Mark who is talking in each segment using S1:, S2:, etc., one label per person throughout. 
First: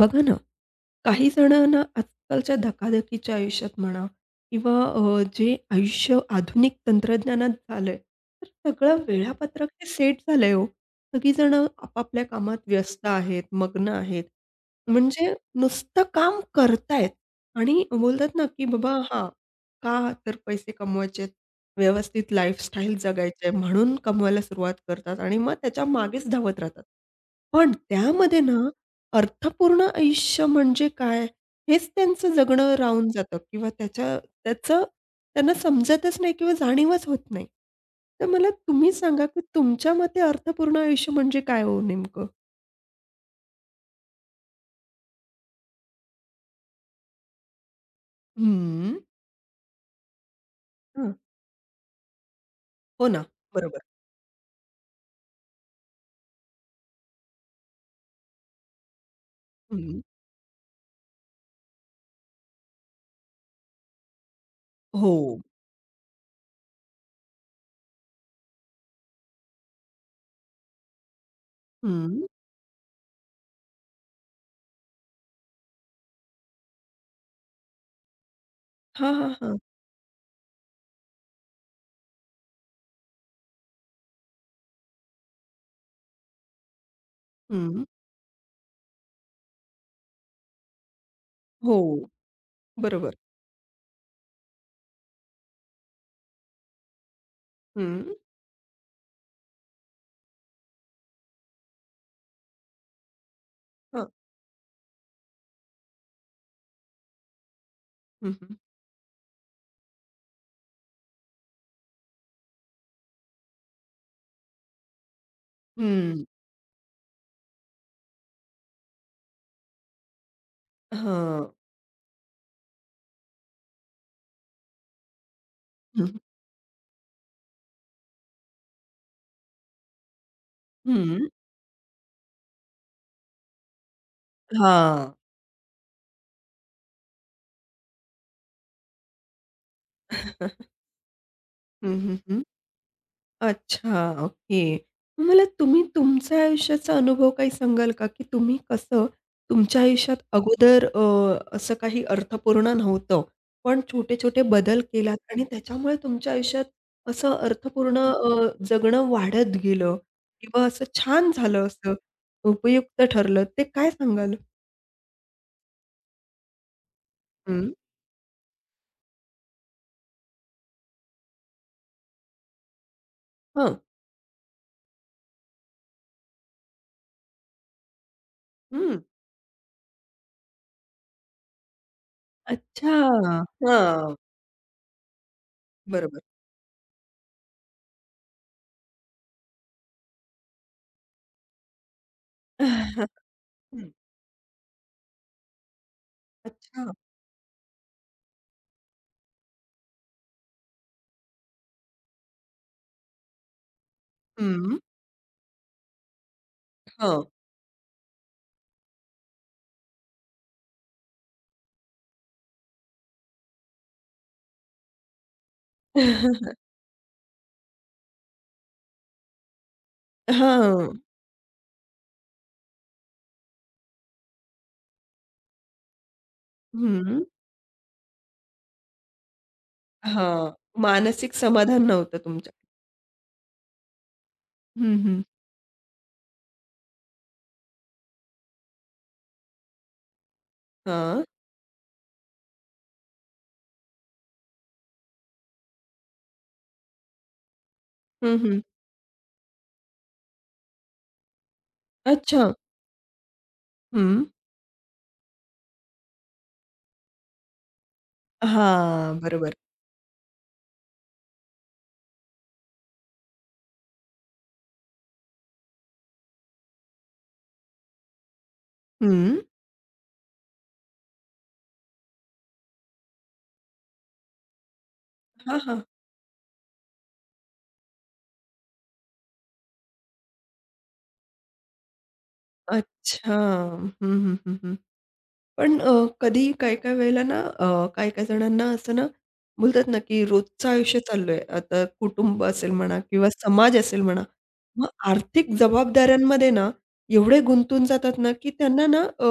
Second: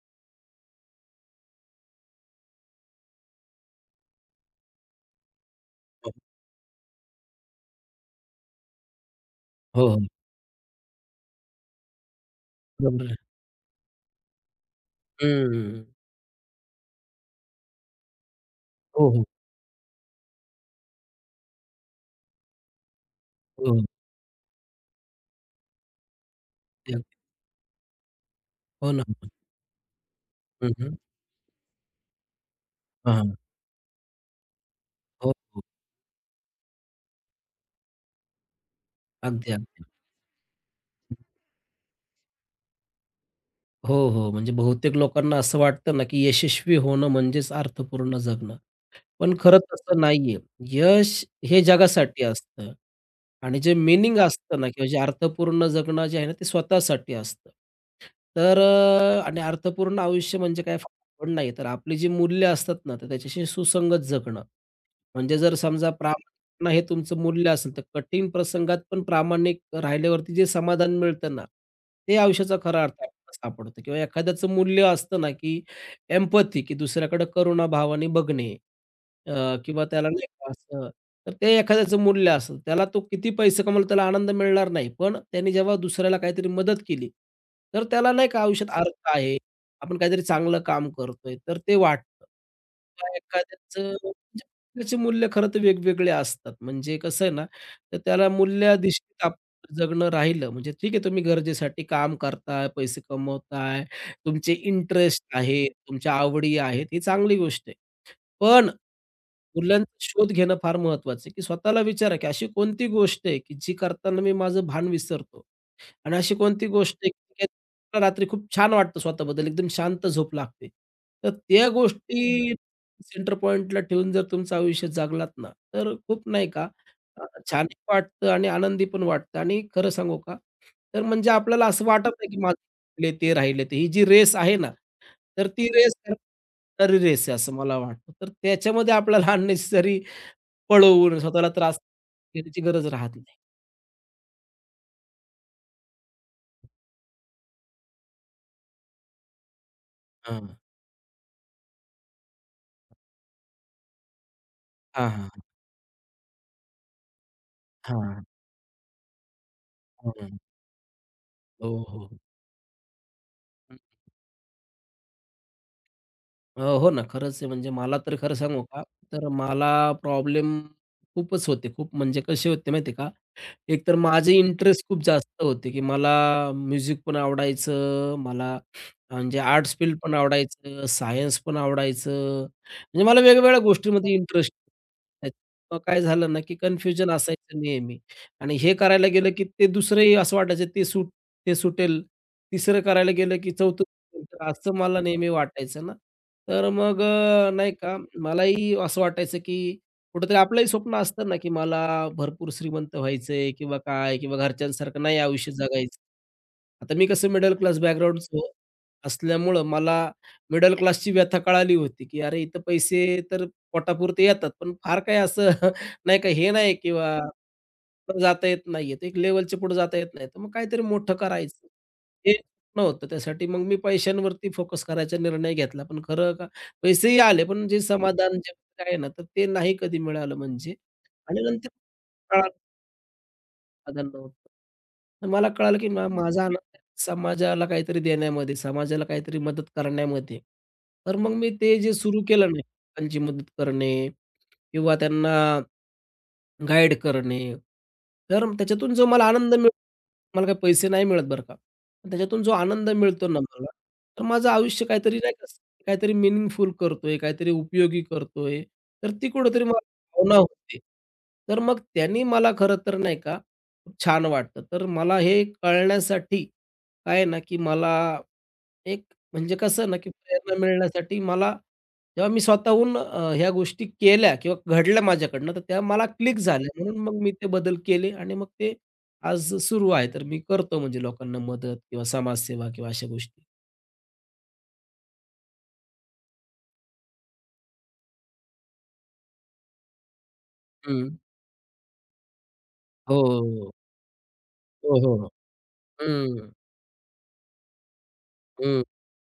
S1: बघा ना, काही जणांना आजकालच्या धकाधकीच्या आयुष्यात म्हणा किंवा जे
S2: हो,
S1: आयुष्य आधुनिक तंत्रज्ञानात झालंय, तर सगळं वेळापत्रक हे
S2: हो, हो.
S1: सेट झालंय हो. सगळीजणं आपापल्या कामात
S2: बरोबर
S1: व्यस्त
S2: आहे.
S1: आहेत, मग्न आहेत. म्हणजे
S2: हं.
S1: नुसतं काम करतायत आणि बोलतात ना, की बाबा
S2: हो, हो.
S1: हां, का तर पैसे कमवायचेत, व्यवस्थित लाईफस्टाईल जगायची
S2: हो, हो.
S1: म्हणून कमवायला सुरुवात करतात आणि मग त्याच्या मागेच धावत राहतात.
S2: ते अगदी.
S1: पण त्यामध्ये ना,
S2: हो ना.
S1: अर्थपूर्ण आयुष्य
S2: हं,
S1: म्हणजे
S2: हं.
S1: काय? हेच त्यांचं जगणं राहून
S2: हां, हां.
S1: जातं किंवा त्याच्या त्याचं
S2: हो,
S1: त्यांना
S2: हो.
S1: समजतच नाही किंवा जाणीवच होत नाही. तर मला तुम्ही सांगा, की
S2: अगदी, अगदी.
S1: तुमच्या मते अर्थपूर्ण आयुष्य म्हणजे काय हो नेमकं?
S2: हो, हो. म्हणजे बहुतेक लोकांना असं वाटतं ना, की यशस्वी होणं म्हणजेच अर्थपूर्ण जगणं.
S1: हं.
S2: पण खरं तसं नाहीये.
S1: हं.
S2: यश हे जगासाठी असतं.
S1: हो ना.
S2: आणि जे
S1: बरोबर.
S2: मीनिंग असतं ना किंवा जे अर्थपूर्ण जगणं जे आहे ना, ते स्वतःसाठी असतं. तर आणि अर्थपूर्ण
S1: हं.
S2: आयुष्य म्हणजे काय फार नाही, तर आपली जी मूल्य असतात ना, तर त्याच्याशी सुसंगत जगणं.
S1: हो.
S2: म्हणजे जर समजा प्रामाणिकपणा हे तुमचं मूल्य असेल, तर कठीण प्रसंगात पण प्रामाणिक राहिल्यावरती जे समाधान मिळतं ना, ते
S1: हं.
S2: आयुष्याचा खरा अर्थ आपल्याला सापडतो किंवा एखाद्याचं मूल्य असतं ना, की एम्पॅथी, की दुसऱ्याकडे करुणाभावाने बघणे.
S1: हां, हां, हां.
S2: किंवा त्याला नाही का असं तर ते एखाद्याचं मूल्य असेल. त्याला तो किती पैसे कमावला त्याला आनंद मिळणार नाही. पण त्याने जेव्हा दुसऱ्याला काहीतरी मदत केली,
S1: हं.
S2: तर त्याला नाही का आयुष्यात अर्थ आहे. आपण काहीतरी चांगलं काम करतोय, तर ते
S1: हो.
S2: वाटतं. किंवा
S1: बरोबर.
S2: एखाद्याचं म्हणजे त्याचे मूल्य खरं तर वेगवेगळे असतात. म्हणजे कसं आहे ना, तर
S1: हं.
S2: त्याला मूल्याधिष्ठित आप जगणं राहिलं म्हणजे ठीक आहे तुम्ही गरजेसाठी काम करताय, पैसे कमवताय,
S1: हां.
S2: तुमचे इंटरेस्ट आहेत, तुमच्या आवडी आहेत, ही चांगली गोष्ट आहे.
S1: हं, हं.
S2: पण मूल्यांचा शोध घेणं फार महत्वाचं आहे, की स्वतःला विचारा, की अशी कोणती गोष्ट आहे, की जी करताना मी माझं भान विसरतो? आणि
S1: हं.
S2: अशी कोणती गोष्ट आहे, की त्याला रात्री खूप छान वाटतं स्वतःबद्दल, एकदम शांत झोप लागते. तर
S1: हां.
S2: त्या गोष्टी सेंटर पॉइंटला ठेवून जर तुमचं आयुष्य जगलात ना, तर
S1: हं.
S2: खूप नाही का अ, छान वाटतं आणि आनंदी पण वाटतं आणि खरं सांगू का, तर
S1: हं.
S2: म्हणजे आपल्याला असं वाटत नाही, की माझं राहिले ते राहिले ते. ही जी रेस आहे ना,
S1: हां.
S2: तर ती रेस अननेसेसरी रेस आहे असं मला वाटतं. तर त्याच्यामध्ये आपल्याला अननेसेसरी
S1: हं,
S2: पळवून स्वतःला त्रास देण्याची गरज राहत नाही.
S1: अच्छा, ओके. मग मला तुम्ही तुमच्या आयुष्याचा अनुभव काही सांगाल का, की तुम्ही कसं तुमच्या आयुष्यात
S2: हां.
S1: अगोदर असं काही अर्थपूर्ण नव्हतं, पण छोटे-छोटे बदल
S2: हां,
S1: केलात
S2: हां.
S1: आणि त्याच्यामुळे तुमच्या आयुष्यात असं अर्थपूर्ण
S2: हां,
S1: जगणं वाढत गेलं
S2: हां.
S1: किंवा असं छान झालं,
S2: हो,
S1: असं
S2: हो.
S1: उपयुक्त ठरलं, ते काय सांगाल?
S2: हो ना, खरंच आहे.
S1: हं,
S2: म्हणजे मला तर खरं सांगू का, तर मला प्रॉब्लेम खूपच होते. खूप म्हणजे कसे होते माहिती का,
S1: हं,
S2: एक तर माझे इंटरेस्ट खूप जास्त होते, की मला म्युझिक पण आवडायचं, मला
S1: हं.
S2: म्हणजे आर्ट्स फील्ड पण आवडायचं, सायन्स पण आवडायचं.
S1: अच्छा.
S2: म्हणजे मला वेगवेगळ्या गोष्टींमध्ये
S1: हां,
S2: इंटरेस्ट काय
S1: बरोबर.
S2: झालं ना, की कन्फ्युजन असायचं नेहमी आणि हे करायला गेलं, की ते दुसरंही असं वाटायचं ते सुट ते सुटेल, तिसरं करायला गेलं, की चौथं
S1: हं.
S2: तर असं मला नेहमी वाटायचं ना. तर
S1: अच्छा.
S2: मग नाही का मलाही असं वाटायचं, की कुठेतरी आपलंही स्वप्न असतं ना, की मला भरपूर श्रीमंत व्हायचंय किंवा काय किंवा
S1: हं, हं.
S2: घरच्यांसारखं नाही आयुष्य जगायचं. आता मी कसं मिडल क्लास बॅकग्राऊंडचं असल्यामुळं मला मिडल क्लासची व्यथा कळाली होती, की अरे इथं पैसे तर पोटापुरते येतात, पण फार काही असं नाही का हे नाही किंवा पुढं जाता येत नाहीये. तर एक लेव्हलच्या पुढे जाता येत नाही. तर मग काहीतरी
S1: हां.
S2: मोठं करायचं. नव्हतं. त्यासाठी मग मी पैशांवरती फोकस करायचा निर्णय घेतला. पण खरं का पैसेही
S1: हं.
S2: आले, पण जे समाधान जे आहे ना, तर ते नाही कधी मिळालं
S1: हां.
S2: म्हणजे
S1: मानसिक
S2: आणि नंतर
S1: समाधान नव्हतं तुमच्या
S2: कळालं समाधान नव्हतं.
S1: हं, हं.
S2: तर मला कळालं, की माझा आनंद आहे समाजाला काहीतरी देण्यामध्ये, समाजाला काहीतरी मदत करण्यामध्ये. तर
S1: हां.
S2: मग मी ते जे सुरू केलं ना, त्यांची मदत करणे किंवा त्यांना गाईड करणे,
S1: हं,
S2: तर
S1: हं.
S2: त्याच्यातून जो मला आनंद मिळतो मला काही पैसे नाही मिळत बरं का. पण त्याच्यातून जो
S1: अच्छा.
S2: आनंद मिळतो ना मला,
S1: हं.
S2: तर माझं आयुष्य काहीतरी नाही का, काहीतरी मीनिंगफुल करतोय, काहीतरी उपयोगी करतोय, तर
S1: हां.
S2: ती
S1: बरोबर.
S2: कुठेतरी मला भावना होते. तर मग त्यांनी मला खरं तर नाही का, खूप छान वाटतं. तर मला हे कळण्यासाठी काय आहे ना, की मला एक
S1: हं.
S2: म्हणजे कसं ना, की प्रेरणा मिळण्यासाठी मला जेव्हा मी स्वतःहून ह्या गोष्टी केल्या किंवा घडल्या माझ्याकडनं,
S1: हां,
S2: तर त्या
S1: हां.
S2: मला क्लिक झाल्या. म्हणून मग मी ते बदल केले आणि मग ते आज सुरू आहे. तर मी करतो म्हणजे लोकांना मदत किंवा समाजसेवा किंवा अशा
S1: अच्छा.
S2: गोष्टी.
S1: हं, हं, हं, हं. पण कधी काही-काही वेळेला ना काही-काही जणांना असं ना बोलतात ना, की रोजचं आयुष्य
S2: हं.
S1: चालू आता कुटुंब असेल म्हणा
S2: हो,
S1: किंवा
S2: हो,
S1: समाज असेल म्हणा. मग
S2: हो, हो, हो.
S1: आर्थिक जबाबदाऱ्यांमध्ये
S2: हं,
S1: ना एवढे गुंतून जातात ना, की
S2: हं.
S1: त्यांना ना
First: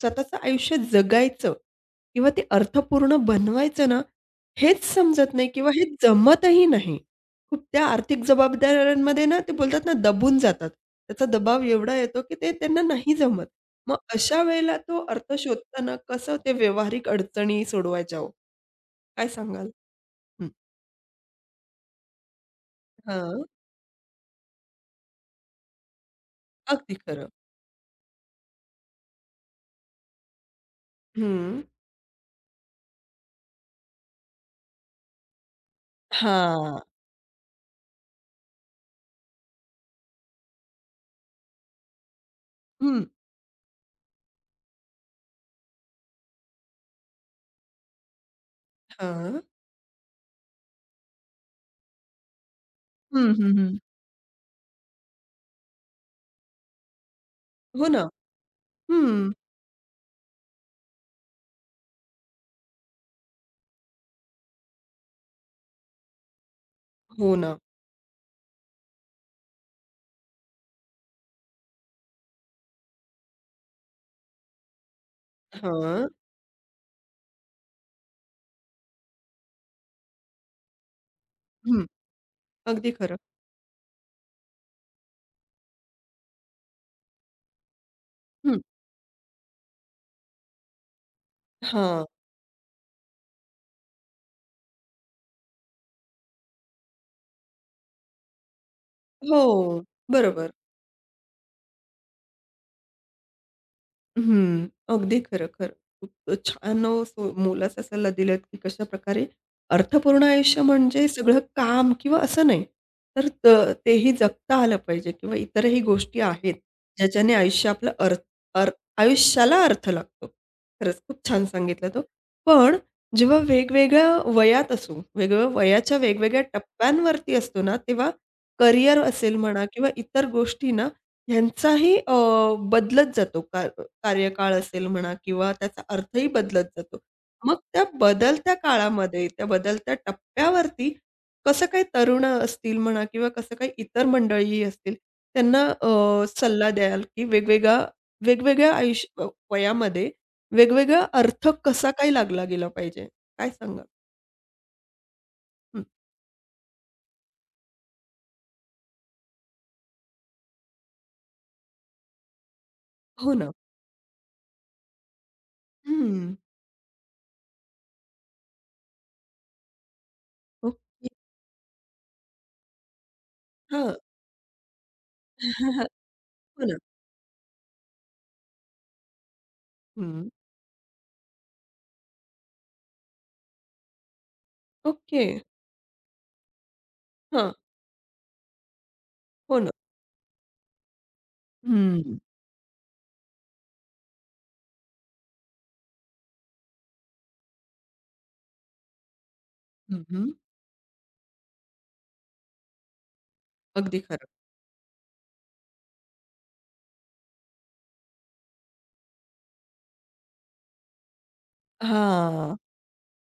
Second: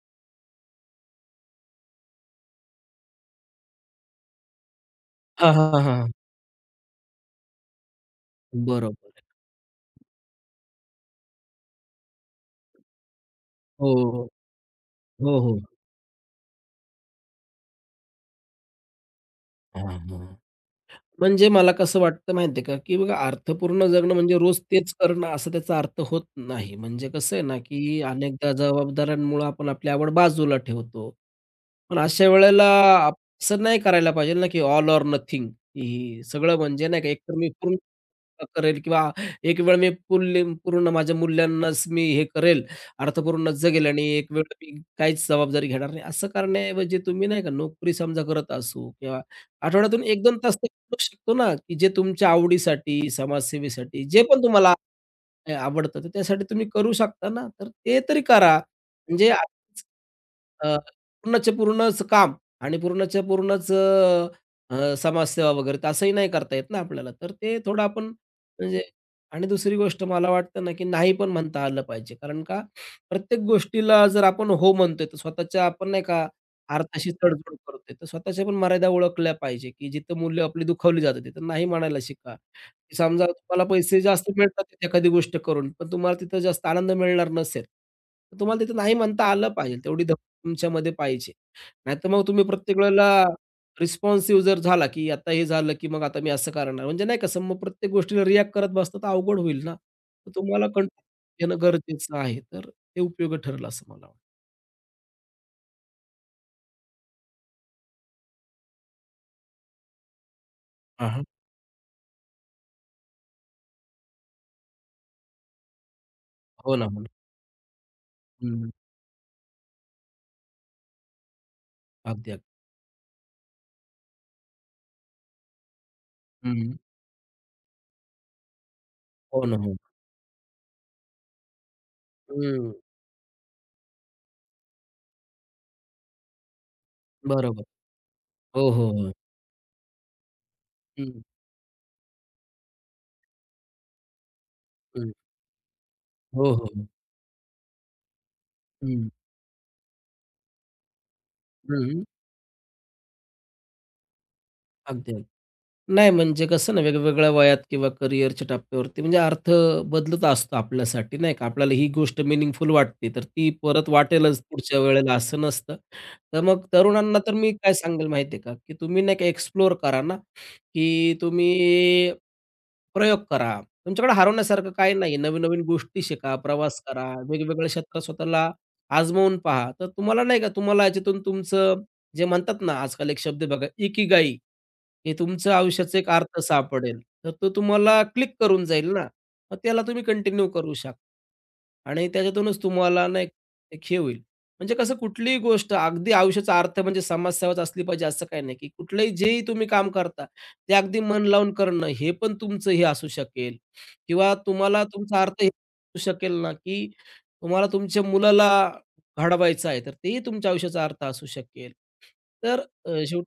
S1: स्वतःचं आयुष्य जगायचं किंवा ते अर्थपूर्ण बनवायचं ना, हेच समजत नाही
S2: हां,
S1: किंवा
S2: हां,
S1: हे
S2: हां,
S1: जमतही नाही. खूप त्या आर्थिक
S2: बरोबर.
S1: जबाबदाऱ्यांमध्ये ना ते बोलतात ना दबून जातात. त्याचा दबाव एवढा येतो, की ते त्यांना नाही जमत.
S2: हो,
S1: मग
S2: हो,
S1: अशा वेळेला तो अर्थ
S2: हो, हो.
S1: शोधताना कसं ते व्यावहारिक अडचणी सोडवायच्या हो? काय सांगाल?
S2: हां,
S1: हं.
S2: म्हणजे मला कसं वाटतं माहिती आहे का, की बघा
S1: हां.
S2: अर्थपूर्ण जगणं म्हणजे रोज तेच करणं असं त्याचा अर्थ होत नाही.
S1: अगदी
S2: म्हणजे
S1: खरं.
S2: कसं आहे ना, की अनेकदा जबाबदाऱ्यांमुळं आपण आपली आवड बाजूला ठेवतो.
S1: हं.
S2: पण अशा वेळेला आप असं नाही करायला पाहिजे ना, की ऑल ओर नथिंग की सगळं
S1: हां.
S2: म्हणजे नाही का एकतर मी पूर्ण करेल किंवा एक वेळ मी पुल्य पूर्ण माझ्या मूल्यांनाच मी हे करेल,
S1: हं.
S2: अर्थपूर्ण जगेल आणि एक वेळ मी काहीच जबाबदारी घेणार नाही. असं करण्याऐवजी तुम्ही नाही का नोकरी समजा करत असू किंवा
S1: हां.
S2: आठवड्यातून 1-2 तास तर करू शकतो ना, की जे तुमच्या आवडीसाठी,
S1: हं, हं, हं.
S2: समाजसेवेसाठी, जे पण तुम्हाला आवडतं, तर त्यासाठी तुम्ही करू शकता ना, तर
S1: हो
S2: ते
S1: ना.
S2: तरी करा.
S1: हं.
S2: म्हणजे अ, पूर्णच्या पूर्णच काम आणि पूर्णच्या पूर्णच अ, अ, समाजसेवा वगैरे तर असंही नाही करता येत ना आपल्याला. तर
S1: हो ना.
S2: ते थोडं आपण म्हणजे आणि दुसरी गोष्ट मला वाटतं ना, की नाही पण म्हणता आलं पाहिजे. कारण का प्रत्येक गोष्टीला जर आपण हो म्हणतोय, तर स्वतःच्या आपण नाही
S1: हां.
S2: का अर्थाशी तडजोड करतोय, तर स्वतःच्या पण मर्यादा ओळखल्या पाहिजे, की जिथं मूल्य आपली दुखावली जातात तिथं नाही
S1: हं.
S2: म्हणायला शिका.
S1: अगदी खरं.
S2: समजा तुम्हाला पैसे जास्त मिळतात एखादी गोष्ट करून, पण तुम्हाला तिथं जास्त आनंद मिळणार नसेल, तर
S1: हं.
S2: तुम्हाला तिथं नाही म्हणता आलं पाहिजे. तेवढी तुमच्यामध्ये पाहिजे.
S1: हां.
S2: नाहीतर मग तुम्ही प्रत्येक वेळेला रिस्पॉन्सिव्ह जर झाला, की आता हे झालं, की मग आता मी असं करणार. म्हणजे नाही का, सम मग प्रत्येक गोष्टीला रिएक्ट करत बसलं तर अवघड होईल ना.
S1: हो.
S2: तर
S1: बरोबर.
S2: तुम्हाला कंट्रोल येणं गरजेचं आहे. तर ते उपयोगी ठरेल असं मला वाटतं.
S1: हं. अगदी खरं, खरं. खूप छान सो मोलाचा सल्ला दिलात, की कशाप्रकारे अर्थपूर्ण आयुष्य म्हणजे
S2: हां, हां.
S1: सगळं काम किंवा असं नाही. तर त तेही जगता आलं पाहिजे किंवा इतरही गोष्टी आहेत,
S2: हो ना, हो ना.
S1: ज्याच्याने अर
S2: हं.
S1: आयुष्याला अर्थ लागतो. खरंच खूप छान सांगितलं तो.
S2: अगदी, अगदी.
S1: पण जेव्हा वेगवेगळ्या वयात असू, वेगवेगळ्या वयाच्या वेगवेगळ्या
S2: हं.
S1: टप्प्यांवरती असतो ना, तेव्हा करियर असेल
S2: हो ना,
S1: म्हणा
S2: हो.
S1: किंवा इतर गोष्टी ना, ह्यांचाही अ,
S2: हं.
S1: बदलत जातो कार कार्यकाळ असेल म्हणा किंवा त्याचा अर्थही बदलत जातो. मग
S2: बरोबर.
S1: त्या बदलत्या
S2: हो, हो, हो.
S1: काळामध्ये, त्या बदलत्या टप्प्यावरती
S2: हं,
S1: कसं काही तरुण असतील म्हणा किंवा कसं काही इतर मंडळी असतील,
S2: हं.
S1: त्यांना अ,
S2: हो, हो,
S1: सल्ला
S2: हो.
S1: द्याल की वेगवेगळा वेगवेगळ्या
S2: हं,
S1: आयुष्य अ, वयामध्ये वेगवेगळा अर्थ कसा
S2: हं.
S1: काय लागला गेला पाहिजे? काय सांगाल?
S2: अगदी, अगदी. नाही, म्हणजे कसं ना, वेगवेगळ्या वयात किंवा करिअरच्या टप्प्यावरती म्हणजे अर्थ बदलत असतो आपल्यासाठी, नाही का? आपल्याला ही गोष्ट मीनिंगफुल वाटते, तर
S1: हो
S2: ती
S1: ना.
S2: परत वाटेलच पुढच्या वेळेला, असं नसतं.
S1: हं.
S2: तर मग तरुणांना तर मी काय सांगेल माहिती आहे का, की तुम्ही नाही का एक्सप्लोअर करा ना,
S1: ओके.
S2: की तुम्ही प्रयोग करा.
S1: हां.
S2: तुमच्याकडे हरवण्यासारखं काही नाही नवीन-नवीन गोष्टी शिका,
S1: हो ना.
S2: प्रवास करा, वेगवेगळ्या क्षेत्रात स्वतःला आजमावून पहा. तर तुम्हाला
S1: हं.
S2: नाही का, तुम्हाला याच्यातून तुमचं जे म्हणतात ना, आजकाल एक शब्द बघा, इकिगाई. हे
S1: ओके.
S2: तुमचं आयुष्याचा एक अर्थ सापडेल. तर तो
S1: हां.
S2: तुम्हाला क्लिक करून जाईल ना, मग
S1: हो ना.
S2: त्याला तुम्ही कंटिन्यू करू शकता आणि
S1: हं.
S2: त्याच्यातूनच तुम्हाला ना एक एक हे होईल. म्हणजे कसं कुठलीही गोष्ट अगदी आयुष्याचा अर्थ म्हणजे समाजसेवाच असली पाहिजे असं काही नाही, की कुठलंही जेही तुम्ही काम
S1: हं,
S2: करता,
S1: हं.
S2: ते अगदी मन लावून करणं हे पण तुमचं हे असू शकेल
S1: अगदी खरं.
S2: किंवा तुम्हाला तुमचा अर्थ हे असू शकेल ना, की तुम्हाला तुमच्या मुलाला घडवायचं आहे, तर तेही तुमच्या आयुष्याचा अर्थ असू शकेल.
S1: हां.
S2: तर शेवटी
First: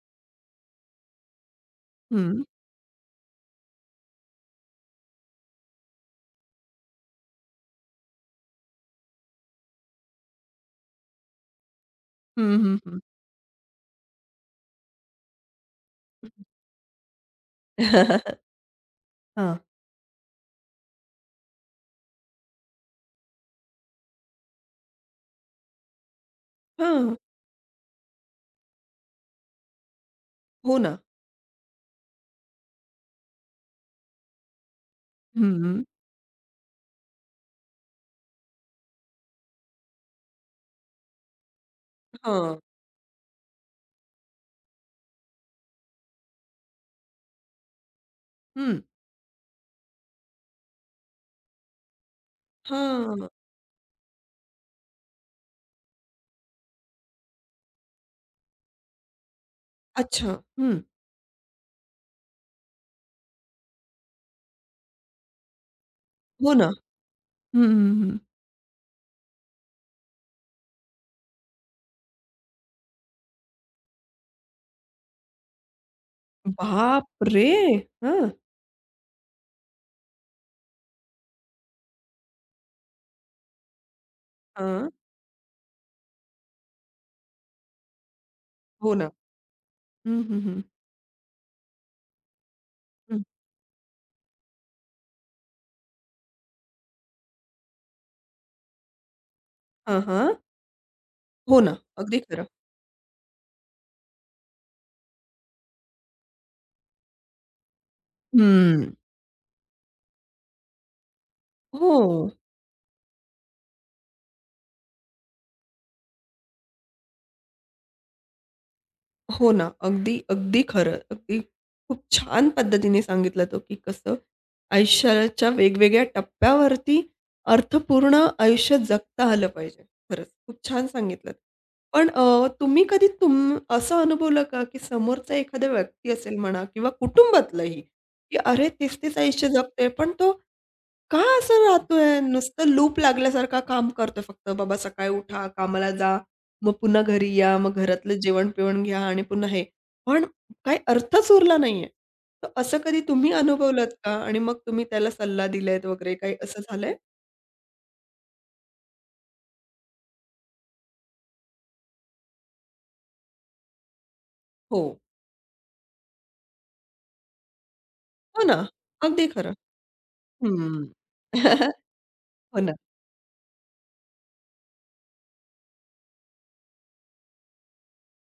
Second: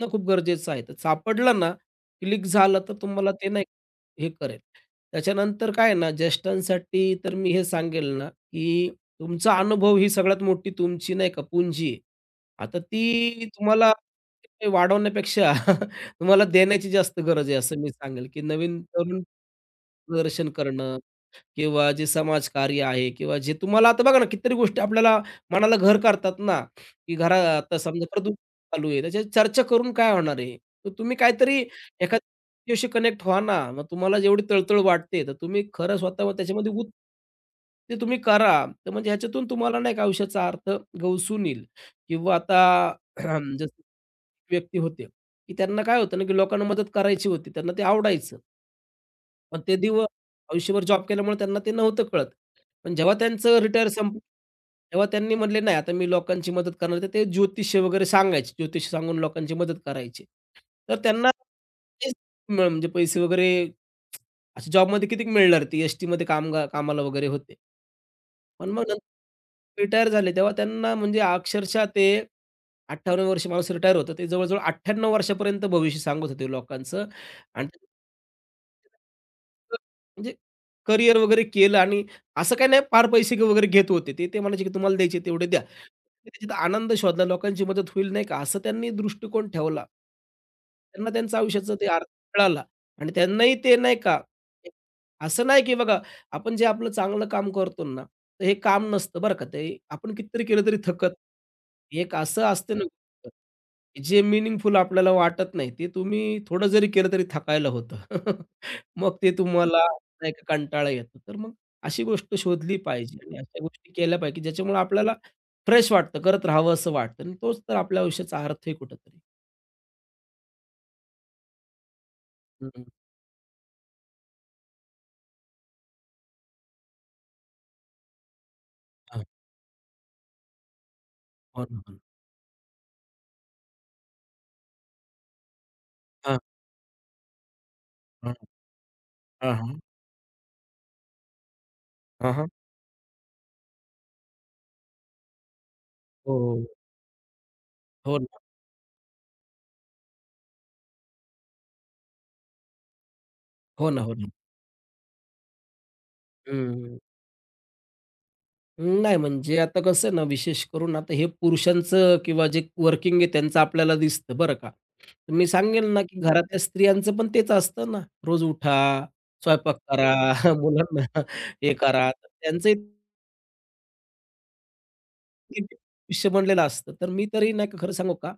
S2: ना खूप गरजेचं आहे. तर सापडलं ना,
S1: हं.
S2: क्लिक झालं तर तुम्हाला ते नाही हे करेल. त्याच्यानंतर काय आहे ना, ज्येष्ठांसाठी तर मी हे सांगेल ना, की तुमचा अनुभव ही सगळ्यात मोठी तुमची नाही का पुंजी आहे.
S1: हं, हं,
S2: आता
S1: हं.
S2: ती तुम्हाला वाढवण्यापेक्षा तुम्हाला देण्याची जास्त गरज आहे असं मी सांगेल, की नवीन तरुण
S1: हां.
S2: मार्गदर्शन करणं किंवा जे समाजकार्य आहे किंवा जे तुम्हाला आता बघा ना, कितीतरी गोष्टी आपल्याला मनाला घर करतात ना, की
S1: हां.
S2: घरा आता समजा प्रदूषण चालू आहे, त्याच्यावर चर्चा करून काय होणार आहे?
S1: हो
S2: तर
S1: ना.
S2: तुम्ही काहीतरी एखाद्या व्यक्तीशी कनेक्ट व्हा ना. मग तुम्हाला जेवढी तळतळ वाटते, तर तुम्ही
S1: हं.
S2: खरं स्वतः त्याच्यामध्ये उत ते तुम्ही करा. तर म्हणजे ह्याच्यातून तुम्हाला नाही का आयुष्याचा अर्थ गवसून येईल किंवा
S1: हां.
S2: आता जसं व्यक्ती होते, की त्यांना काय होतं ना, की लोकांना मदत करायची होती, त्यांना ते आवडायचं.
S1: हं.
S2: पण ते दिवस आयुष्यभर जॉब केल्यामुळे त्यांना ते नव्हतं कळत. पण जेव्हा
S1: हां.
S2: त्यांचं रिटायर संप तेव्हा त्यांनी म्हटले, "नाही, आता मी लोकांची मदत करणार." तर ते ज्योतिष वगैरे सांगायचे. ज्योतिष सांगून लोकांची मदत करायचे.
S1: अच्छा. हं.
S2: तर त्यांना तेच म्हणजे पैसे वगैरे अशा जॉबमध्ये किती मिळणार ते एस-टीमध्ये
S1: हो ना.
S2: कामाला वगैरे होते.
S1: हं, हं, हं.
S2: पण मग रिटायर झाले तेव्हा त्यांना म्हणजे अक्षरशः ते 58 वर्ष माणूस रिटायर होतं. ते जवळ-जवळ 98 वर्षापर्यंत भविष्य सांगत होते लोकांचं
S1: बापरे!
S2: आणि
S1: हां.
S2: म्हणजे करियर वगैरे केलं आणि असं काही नाही फार पैसे वगैरे घेत होते. ते ते म्हणायचे, की
S1: हां.
S2: "तुम्हाला द्यायचे तेवढे द्या." त्याच्यात आनंद शोधला, लोकांची मदत होईल नाही का, असं त्यांनी
S1: हो ना.
S2: दृष्टिकोन ठेवला.
S1: हं, हं, हं.
S2: त्यांना त्यांचं आयुष्याचं ते अर्थ मिळाला आणि
S1: हं.
S2: त्यांनाही ते नाही का, असं नाही, की बघा आपण जे आपलं चांगलं काम करतो ना, तर हे काम नसतं बरं का, ते
S1: हां,
S2: आपण
S1: हां.
S2: कितीतरी केलं तरी थकत
S1: हो ना.
S2: एक
S1: अगदी खरं.
S2: असं असतं ना, जे मीनिंगफुल आपल्याला वाटत नाही, ते तुम्ही थोडं जरी केलं तरी थकायला होतं.
S1: हं.
S2: मग ते तुम्हाला नाही का कंटाळा येतो. तर मग
S1: हो.
S2: अशी गोष्ट शोधली पाहिजे आणि अशा गोष्टी केल्या पाहिजे, की ज्याच्यामुळे आपल्याला फ्रेश वाटतं, करत राहावं असं वाटतं आणि तोच तर आपल्या आयुष्याचा अर्थ आहे कुठेतरी.
S1: हो ना. अगदी, अगदी खरं. अगदी खूप छान
S2: हं, हं.
S1: पद्धतीने सांगितलं तो, की कसं आयुष्याच्या वेगवेगळ्या टप्प्यावरती अर्थपूर्ण आयुष्य जगता आलं पाहिजे. खरंच खूप छान सांगितलत.
S2: हो ना, हो ना.
S1: पण तुम्ही कधी असं अनुभवलं का, की समोरचा एखादा व्यक्ती असेल
S2: हां,
S1: म्हणा किंवा कुटुंबातलंही,
S2: हां,
S1: की अरे तेच-तेच आयुष्य
S2: हां, हां.
S1: जगतोय, पण तो का असं राहतोय?
S2: हां, हां.
S1: नुसतं लूप लागल्यासारखा काम करतोय फक्त. बाबा सकाळी उठा, कामाला जा,
S2: हो,
S1: मग पुन्हा घरी या, मग घरातलं
S2: हो ना.
S1: जेवण-बिवण घ्या आणि पुन्हा हे. पण काही अर्थच उरला नाहीये. तर असं कधी तुम्ही अनुभवलत
S2: हो ना,
S1: का?
S2: हो ना.
S1: आणि मग तुम्ही त्याला सल्ला दिलायत वगैरे काही असं झालंय?
S2: हं. नाही म्हणजे आता कसं आहे ना, विशेष करून आता हे पुरुषांचं किंवा जे वर्किंग आहे त्यांचं आपल्याला दिसतं बरं का.
S1: हो.
S2: तर मी सांगेल ना, की घरातल्या स्त्रियांचं पण तेच असतं ना,
S1: हो
S2: रोज
S1: ना.
S2: उठा,
S1: अगदी खरं.
S2: स्वयंपाक करा,
S1: हं.
S2: मुलांना हे करा. तर
S1: हो ना.
S2: त्यांचंही आयुष्य बनलेलं असतं. तर मी तरी नाही का खरं सांगू का,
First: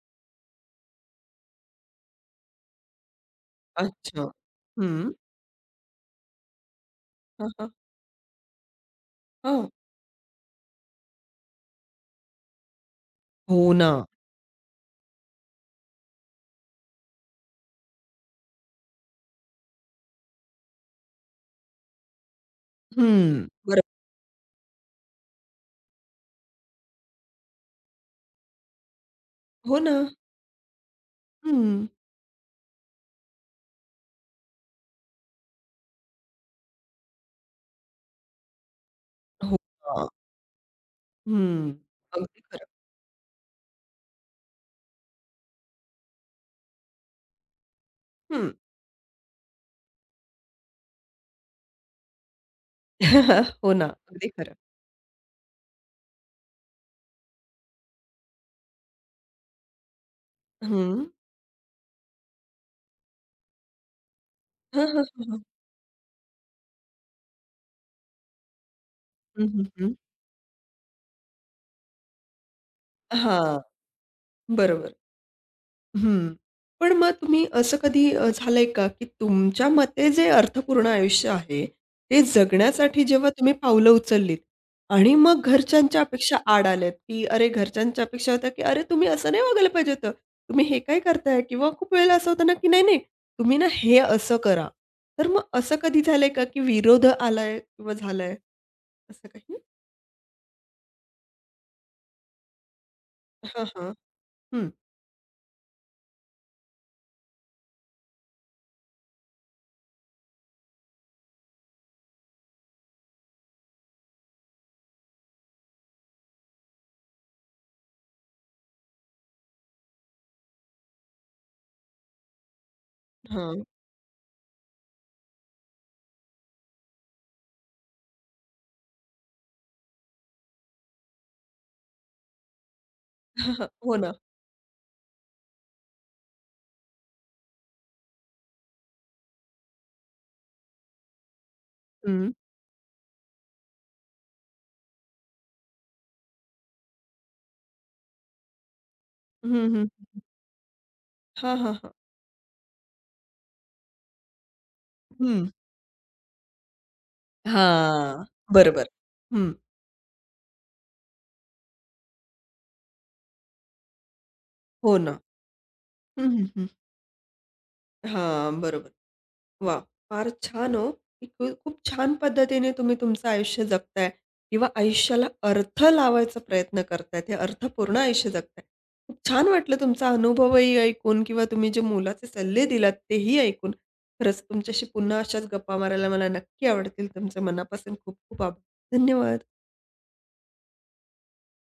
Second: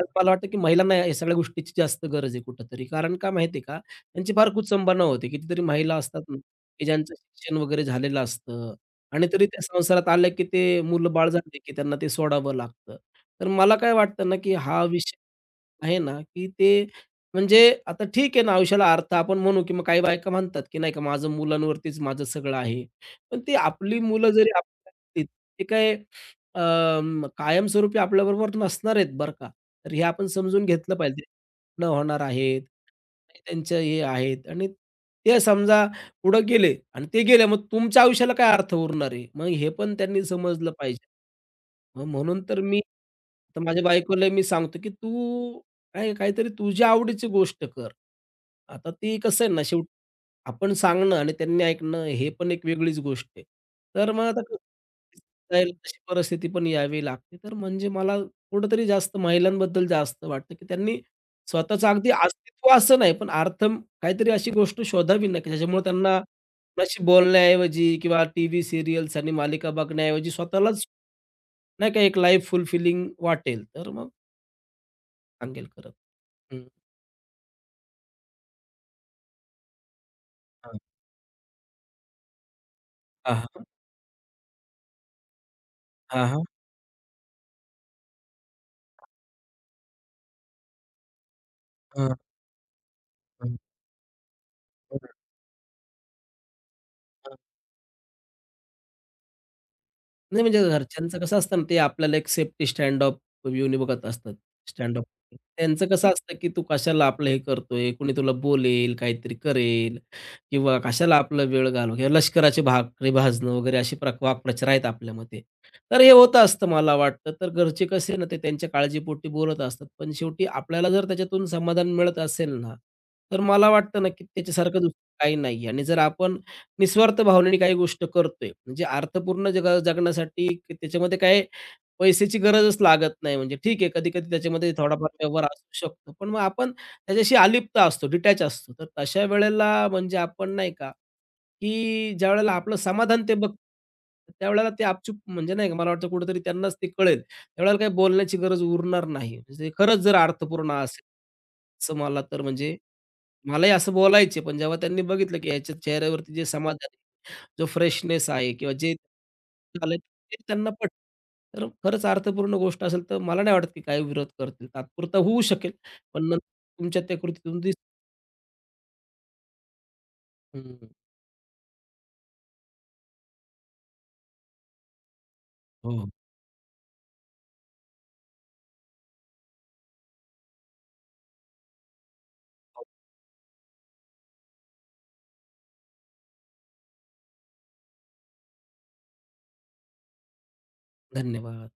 S2: आज मला वाटतं की महिलांना या या सगळ्या गोष्टीची जास्त गरज आहे कुठेतरी. कारण का माहिती का,
S1: अच्छा.
S2: त्यांची फार कुचंबना
S1: हं.
S2: होते. कितीतरी महिला असतात ना, की ज्यांचं
S1: हां,
S2: शिक्षण
S1: हां.
S2: वगैरे झालेलं असतं आणि तरी त्या
S1: हां.
S2: संसारात आल्या की ते मुलं-बाळ झाले की त्यांना ते सोडावं लागतं. तर
S1: हो
S2: मला
S1: ना.
S2: काय वाटतं ना, की हा विषय आहे ना, की ते म्हणजे आता ठीक आहे ना, आयुष्याला अर्थ आपण म्हणू की मग काही बायका म्हणतात की नाही का, मुलांवरतीच माझं सगळं आहे. पण
S1: हं.
S2: ते
S1: बरं.
S2: आपली मुलं जरी आपली ते काय कायमस्वरूपी आपल्याबरोबर नसणार आहेत बरं का.
S1: हो
S2: तर
S1: ना.
S2: हे आपण समजून घेतलं पाहिजे.
S1: हं.
S2: न होणार आहेत, त्यांचं हे आहेत आणि ते समजा पुढं गेले आणि ते गेले, मग तुमच्या आयुष्याला काय अर्थ उरणार आहे? मग
S1: हो
S2: हे पण
S1: ना.
S2: त्यांनी समजलं पाहिजे.
S1: हं.
S2: मग
S1: अगदी
S2: म्हणून तर
S1: खरं.
S2: मी तर माझ्या बायकोला मी सांगतो, की "तू काय काहीतरी तुझ्या आवडीची गोष्ट कर."
S1: हं.
S2: आता ती कसं आहे ना, शेवटी आपण सांगणं आणि त्यांनी ऐकणं हे पण एक वेगळीच गोष्ट आहे.
S1: हो ना.
S2: तर मग
S1: अगदी
S2: आता
S1: खरं.
S2: जायला तशी परिस्थिती पण यावी लागते. तर म्हणजे मला कुठेतरी जास्त महिलांबद्दल जास्त वाटतं, की त्यांनी
S1: हं.
S2: स्वतःचं अगदी अस्तित्व असं नाही, पण अर्थम काहीतरी अशी गोष्ट
S1: हं, हं, हं,
S2: शोधावी ना,
S1: हं.
S2: की ज्याच्यामुळे त्यांना कोणाशी बोलण्याऐवजी किंवा टीव्ही सीरियल्स आणि
S1: हं, हं,
S2: मालिका
S1: हं.
S2: बघण्याऐवजी स्वतःलाच नाही का एक लाईफ फुलफिलिंग
S1: हां,
S2: वाटेल. तर मग
S1: बरोबर.
S2: सांगेल खरं.
S1: हं.
S2: हं.
S1: पण मग तुम्ही असं कधी झालंय का, की तुमच्या मते जे
S2: हां.
S1: अर्थपूर्ण आयुष्य आहे, ते जगण्यासाठी जेव्हा
S2: हां,
S1: तुम्ही
S2: हां.
S1: पावलं उचललीत आणि मग घरच्यांच्या
S2: हां,
S1: अपेक्षा
S2: हां.
S1: आड आल्यात, की अरे घरच्यांच्या अपेक्षा होत्या, की "अरे तुम्ही असं नाही वागायला पाहिजे होतं. तुम्ही हे काय करताय?" किंवा खूप वेळेला असं होतं ना, की "नाही, नाही, तुम्ही
S2: हं,
S1: ना हे असं करा." तर मग असं कधी झालंय का, की विरोध आलाय किंवा झालाय असं काही?
S2: नाही म्हणजे घरच्यांचं कसं असतं ना, ते आपल्याला एक सेफ्टी स्टँड ऑफ
S1: हां,
S2: व्ह्यूने बघत
S1: हं.
S2: असतात. स्टँड ऑफ त्यांचं कसं असतं, की तू कशाला आपलं हे करतोय, कुणी तुला बोलेल, काहीतरी करेल किंवा कशाला आपला वेळ घालव किंवा लष्कराचे भाकरी भाजणं वगैरे अशी प्र वाक्प्रचार आहेत आपल्यामध्ये. तर हे होत असतं मला वाटतं. तर घरचे कसे ना, ते त्यांच्या काळजीपोटी बोलत असतात. पण शेवटी आपल्याला जर त्याच्यातून समाधान मिळत असेल ना, तर
S1: हां.
S2: मला वाटतं ना, की त्याच्यासारखं दुसरं काही नाही आणि जर आपण निस्वार्थ भावनेने काही गोष्ट करतोय. म्हणजे अर्थपूर्ण जगा जगण्यासाठी क- त्याच्यामध्ये काय पैशाची गरजच लागत नाही. म्हणजे ठीक आहे,
S1: हो ना.
S2: कधी-कधी त्याच्यामध्ये थोडाफार व्यवहार असू शकतो. पण मग आपण त्याच्याशी अलिप्त असतो, डिटॅच असतो. तर तशा वेळेला म्हणजे आपण नाही का, की
S1: हं.
S2: ज्यावेळेला आपलं समाधान ते बघ त्यावेळेला ते आपचूप म्हणजे नाही का, मला वाटतं कुठेतरी त्यांनाच ते कळेल. त्यावेळेला काही बोलण्याची गरज उरणार नाही. म्हणजे
S1: हं, हं.
S2: खरंच जर अर्थपूर्ण असेल,
S1: हां, हां, हां.
S2: असं मला तर म्हणजे मलाही असं बोलायचे. पण जेव्हा त्यांनी बघितलं,
S1: हं.
S2: की ह्याच्या चेहऱ्यावरती जे समाधान जो
S1: हां.
S2: फ्रेशनेस आहे किंवा
S1: बरोबर.
S2: जे
S1: हं.
S2: झालं ते त्यांना पट तर खरंच अर्थपूर्ण गोष्ट असेल, तर मला नाही वाटत की काही विरोध करतील.
S1: हो ना.
S2: तात्पुरता होऊ शकेल, पण
S1: हं,
S2: नंतर
S1: हं, हं.
S2: तुमच्या त्या कृतीतून दिस
S1: हां, बरोबर. वाह! फार छान हो.
S2: हं,
S1: इतकं खूप छान पद्धतीने तुम्ही तुमचं आयुष्य जगताय किंवा आयुष्याला अर्थ
S2: हो,
S1: लावायचा प्रयत्न करताय. ते अर्थपूर्ण आयुष्य जगताय. खूप छान वाटलं तुमचा अनुभवही ऐकून किंवा तुम्ही जे मोलाचे सल्ले
S2: हो.
S1: दिलात तेही ऐकून. खरंच तुमच्याशी पुन्हा अशाच गप्पा मारायला मला नक्की आवडतील. तुमचे मनापासून खूप खूप आभार. धन्यवाद.
S2: धन्यवाद.